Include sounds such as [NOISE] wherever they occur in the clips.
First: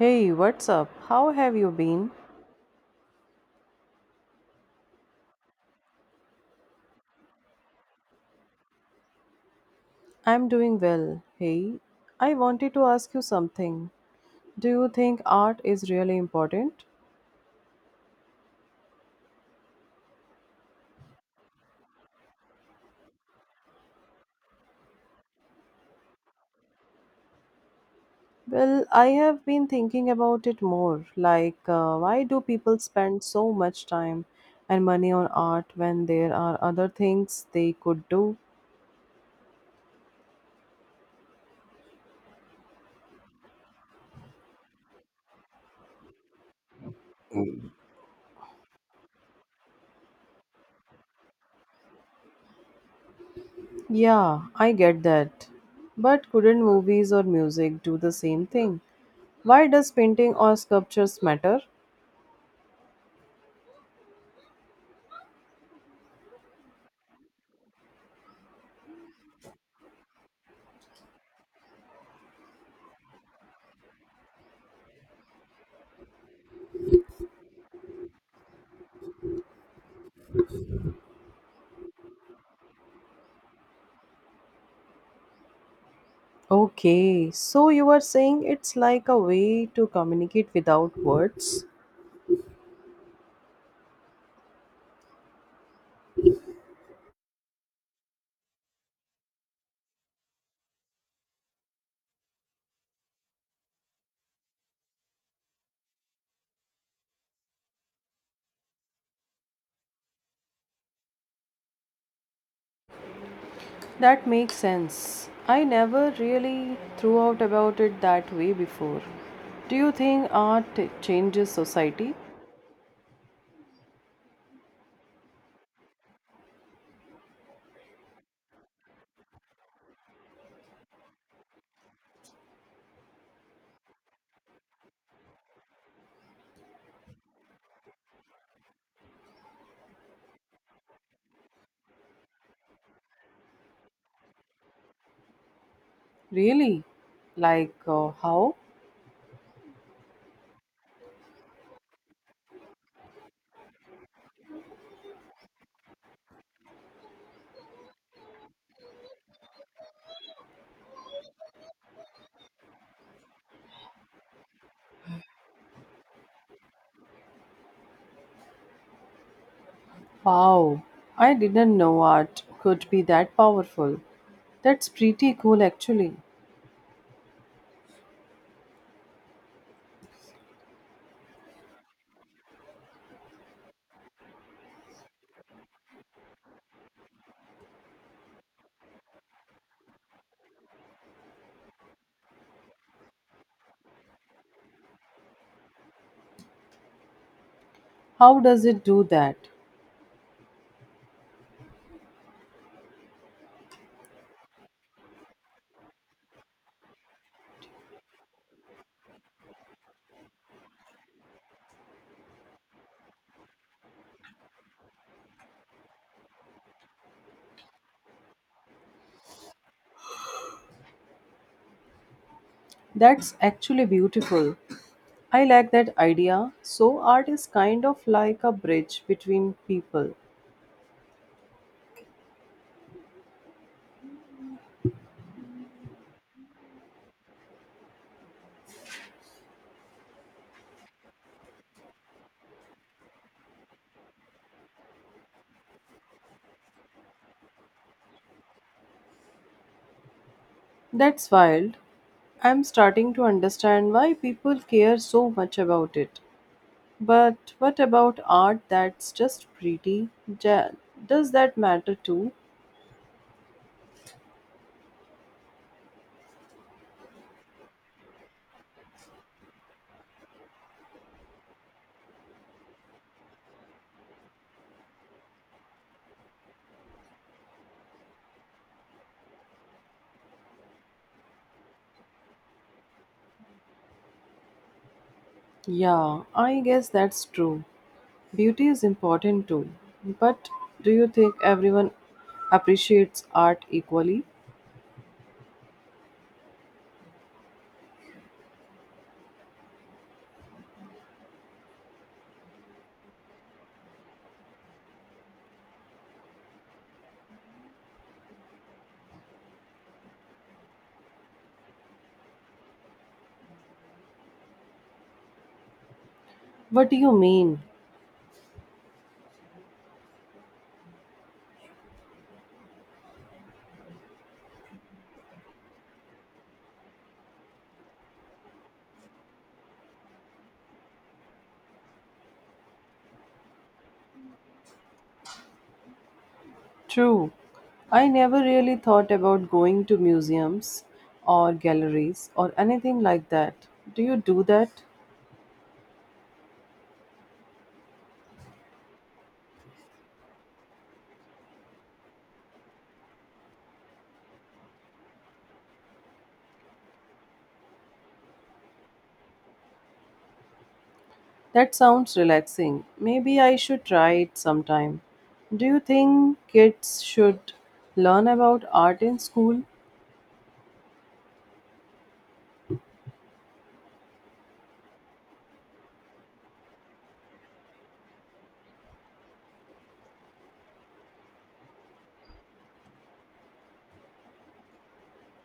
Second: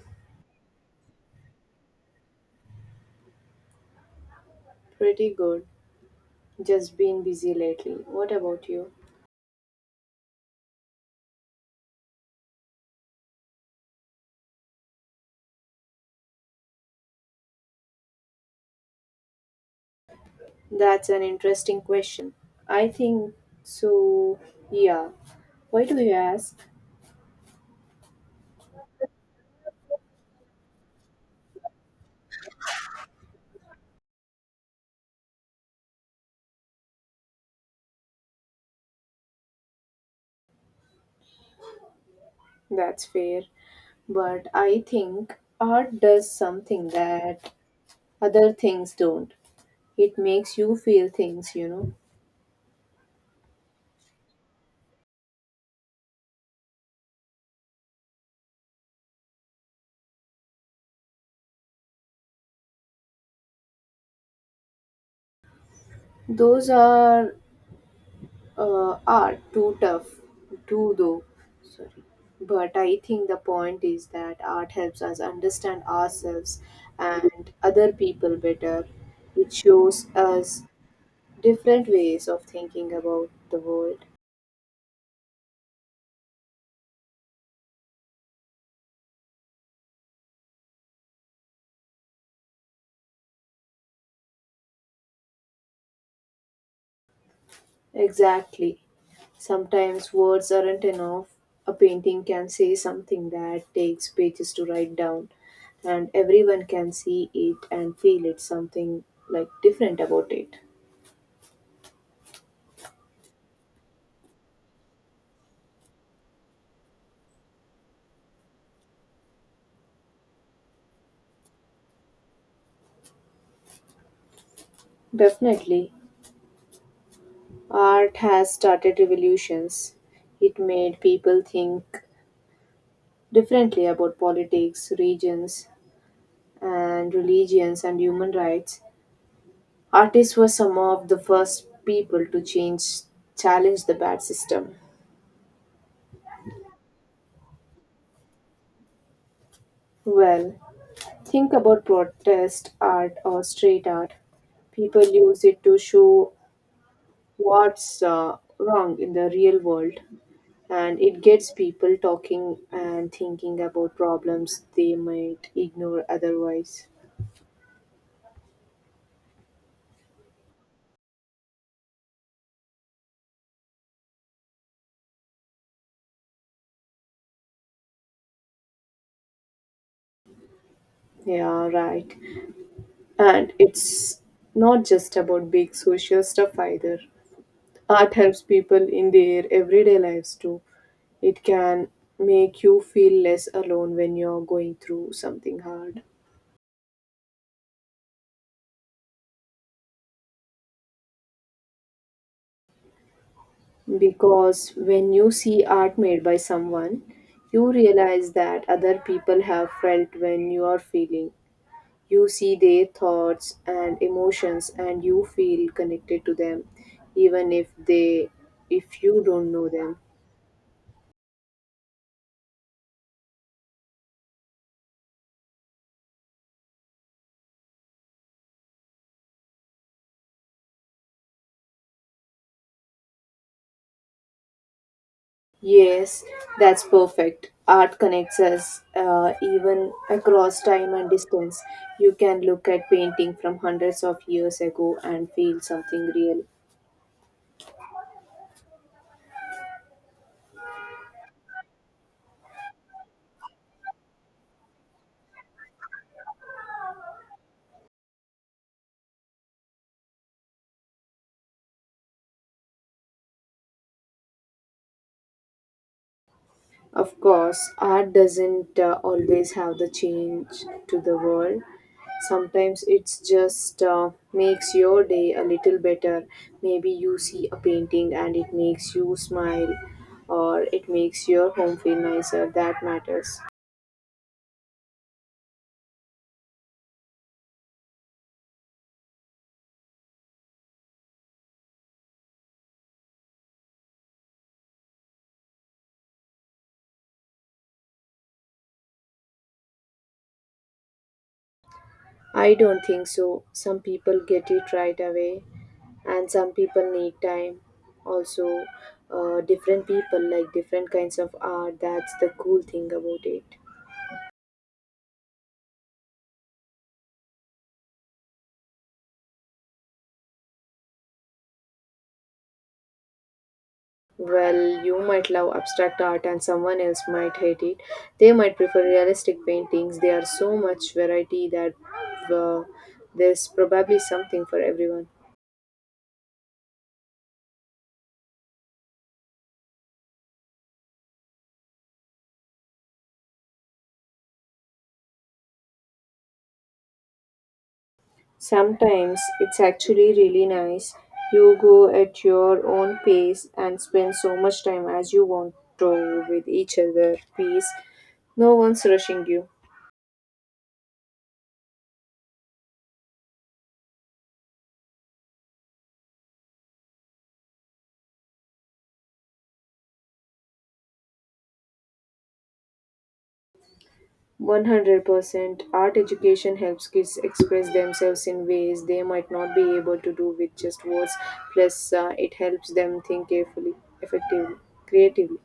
Hey, what's up? How have you been? Pretty good. Just been busy lately. What about you? I'm doing well. Hey, I wanted to ask you something. Do you think art is really important? That's an interesting question. I think so. Yeah. Why do you ask? Well, I have been thinking about it more. Why do people spend so much time and money on art when there are other things they could do? That's fair. But I think art does something that other things don't. It makes you feel things. Yeah, I get that. But couldn't movies or music do the same thing? Why does painting or sculptures matter? Those are too tough too though, sorry, but I think the point is that art helps us understand ourselves and other people better. It shows us different ways of thinking about the world. Okay, so you are saying it's like a way to communicate without words? Exactly, sometimes words aren't enough. A painting can say something that takes pages to write down, and everyone can see it and feel it, something like different about it. That makes sense. I never really threw out about it that way before. Do you think art changes society? Definitely. Art has started revolutions. It made people think differently about politics, regions, and religions and human rights. Artists were some of the first people to change, challenge the bad system. Really? How? Well, think about protest art or street art. People use it to show what's wrong in the real world, and it gets people talking and thinking about problems they might ignore otherwise. Wow, I didn't know art could be that powerful. That's pretty cool actually. Yeah, right. And it's not just about big social stuff either. Art helps people in their everyday lives too. It can make you feel less alone when you're going through something hard. How does it do that? Because when you see art made by someone, you realize that other people have felt when you are feeling. You see their thoughts and emotions and you feel connected to them, even if they, if you don't know them. That's actually beautiful. I like that idea. So, art is kind of like a bridge between people. Yes, that's perfect. Art connects us, even across time and distance. You can look at painting from hundreds of years ago and feel something real. That's wild. I'm starting to understand why people care so much about it. But what about art that's just pretty? Ja- Does that matter too? Of course, art doesn't always have the change to the world. Sometimes it's just, makes your day a little better. Maybe you see a painting and it makes you smile, or it makes your home feel nicer. That matters. Yeah, I guess that's true. Beauty is important too. But do you think everyone appreciates art equally? I don't think so. Some people get it right away, and some people need time. Also, different people like different kinds of art. That's the cool thing about it. What do you mean? Well, you might love abstract art and someone else might hate it. They might prefer realistic paintings. There are so much variety that, uh, there's probably something for everyone. True. I never really thought about going to museums or galleries or anything like that. Do you do that? Sometimes it's actually really nice. You go at your own pace and spend so much time as you want to with each other piece. No one's rushing you. That sounds relaxing. Maybe I should try it sometime. Do you think kids should learn about art in school? 100% art education helps kids express themselves in ways they might not be able to do with just words, plus it helps them think carefully, effectively, creatively.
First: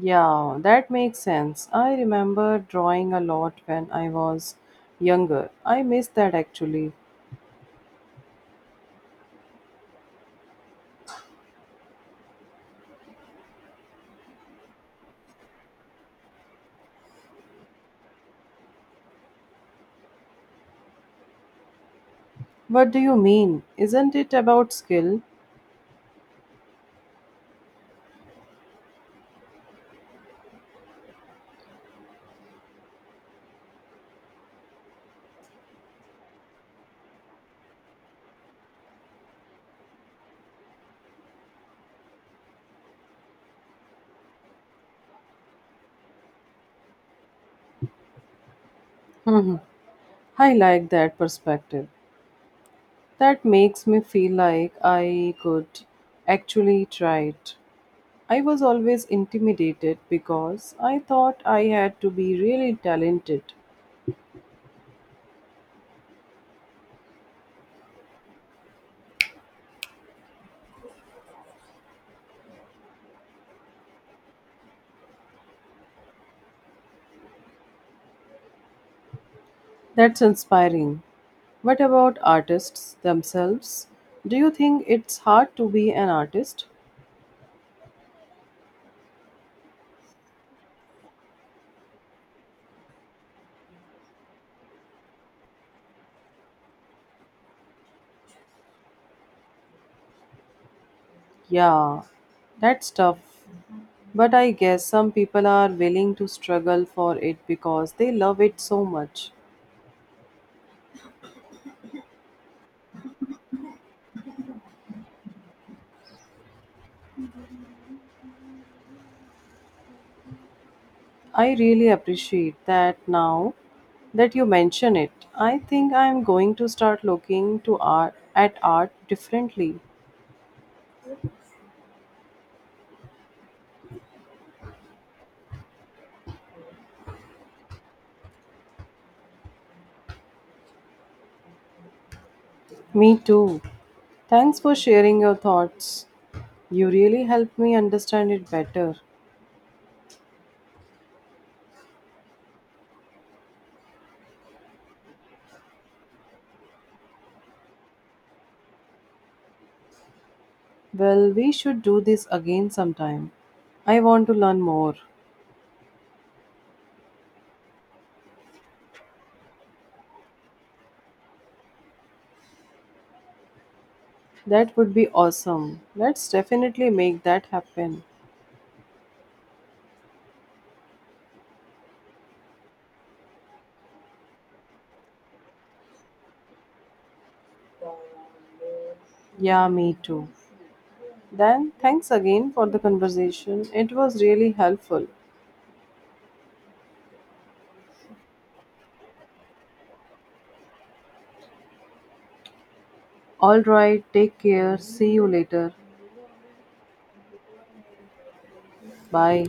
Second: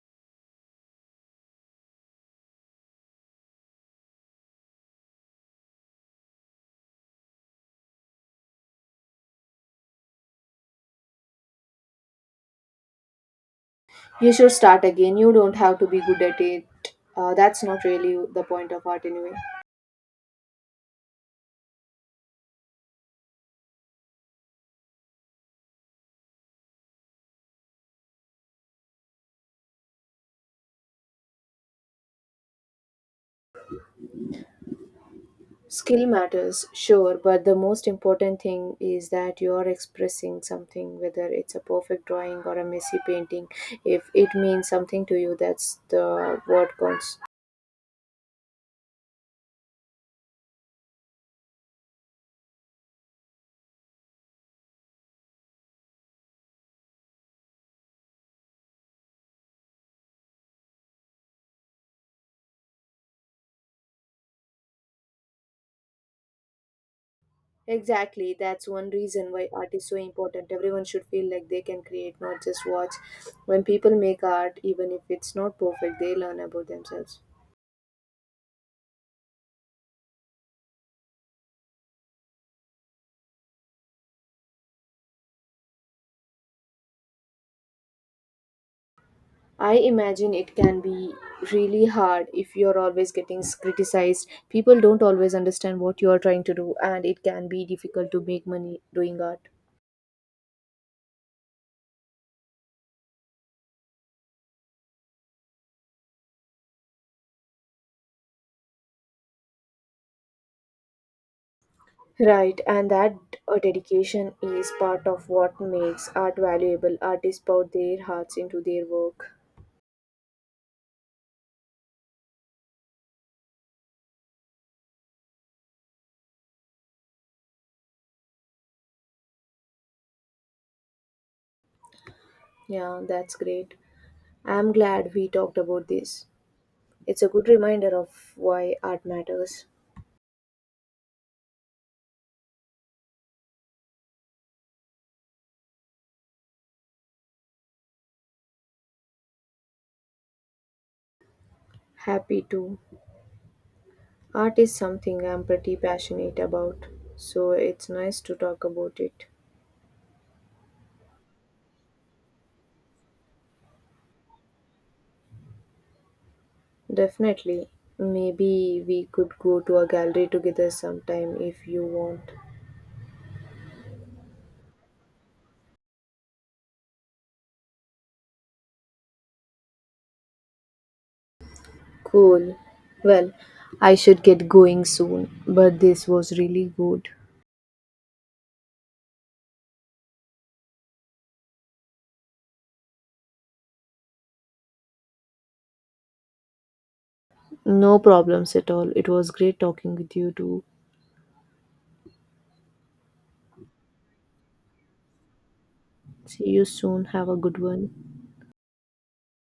Yeah, that makes sense. I remember drawing a lot when I was younger. I miss that actually. You should start again, you don't have to be good at it. That's not really the point of art anyway. What do you mean? Isn't it about skill? Skill matters, sure, but the most important thing is that you are expressing something, whether it's a perfect drawing or a messy painting. If it means something to you, that's the what counts. [LAUGHS] I like that perspective. That makes me feel like I could actually try it. I was always intimidated because I thought I had to be really talented. Exactly, that's one reason why art is so important. Everyone should feel like they can create, not just watch. When people make art, even if it's not perfect, they learn about themselves. That's inspiring. What about artists themselves? Do you think it's hard to be an artist? I imagine it can be really hard if you're always getting criticized. People don't always understand what you're trying to do, and it can be difficult to make money doing art. Yeah, that's tough. But I guess some people are willing to struggle for it because they love it so much. Right, and that, dedication is part of what makes art valuable. Artists pour their hearts into their work. I really appreciate that now that you mention it. I think I am going to start looking to art at art differently. Yeah, that's great. I'm glad we talked about this. It's a good reminder of why art matters. Me too. Thanks for sharing your thoughts. You really helped me understand it better. Happy too. Art is something I'm pretty passionate about, so it's nice to talk about it. Well, we should do this again sometime. I want to learn more. Definitely. Maybe we could go to a gallery together sometime if you want. That would be awesome. Let's definitely make that happen. Cool. Well, I should get going soon, but this was really good. Yeah, me too. Then, thanks again for the conversation. It was really helpful. No problems at all. It was great talking with you too. All right, take care. See you later. See you soon. Have a good one. Bye.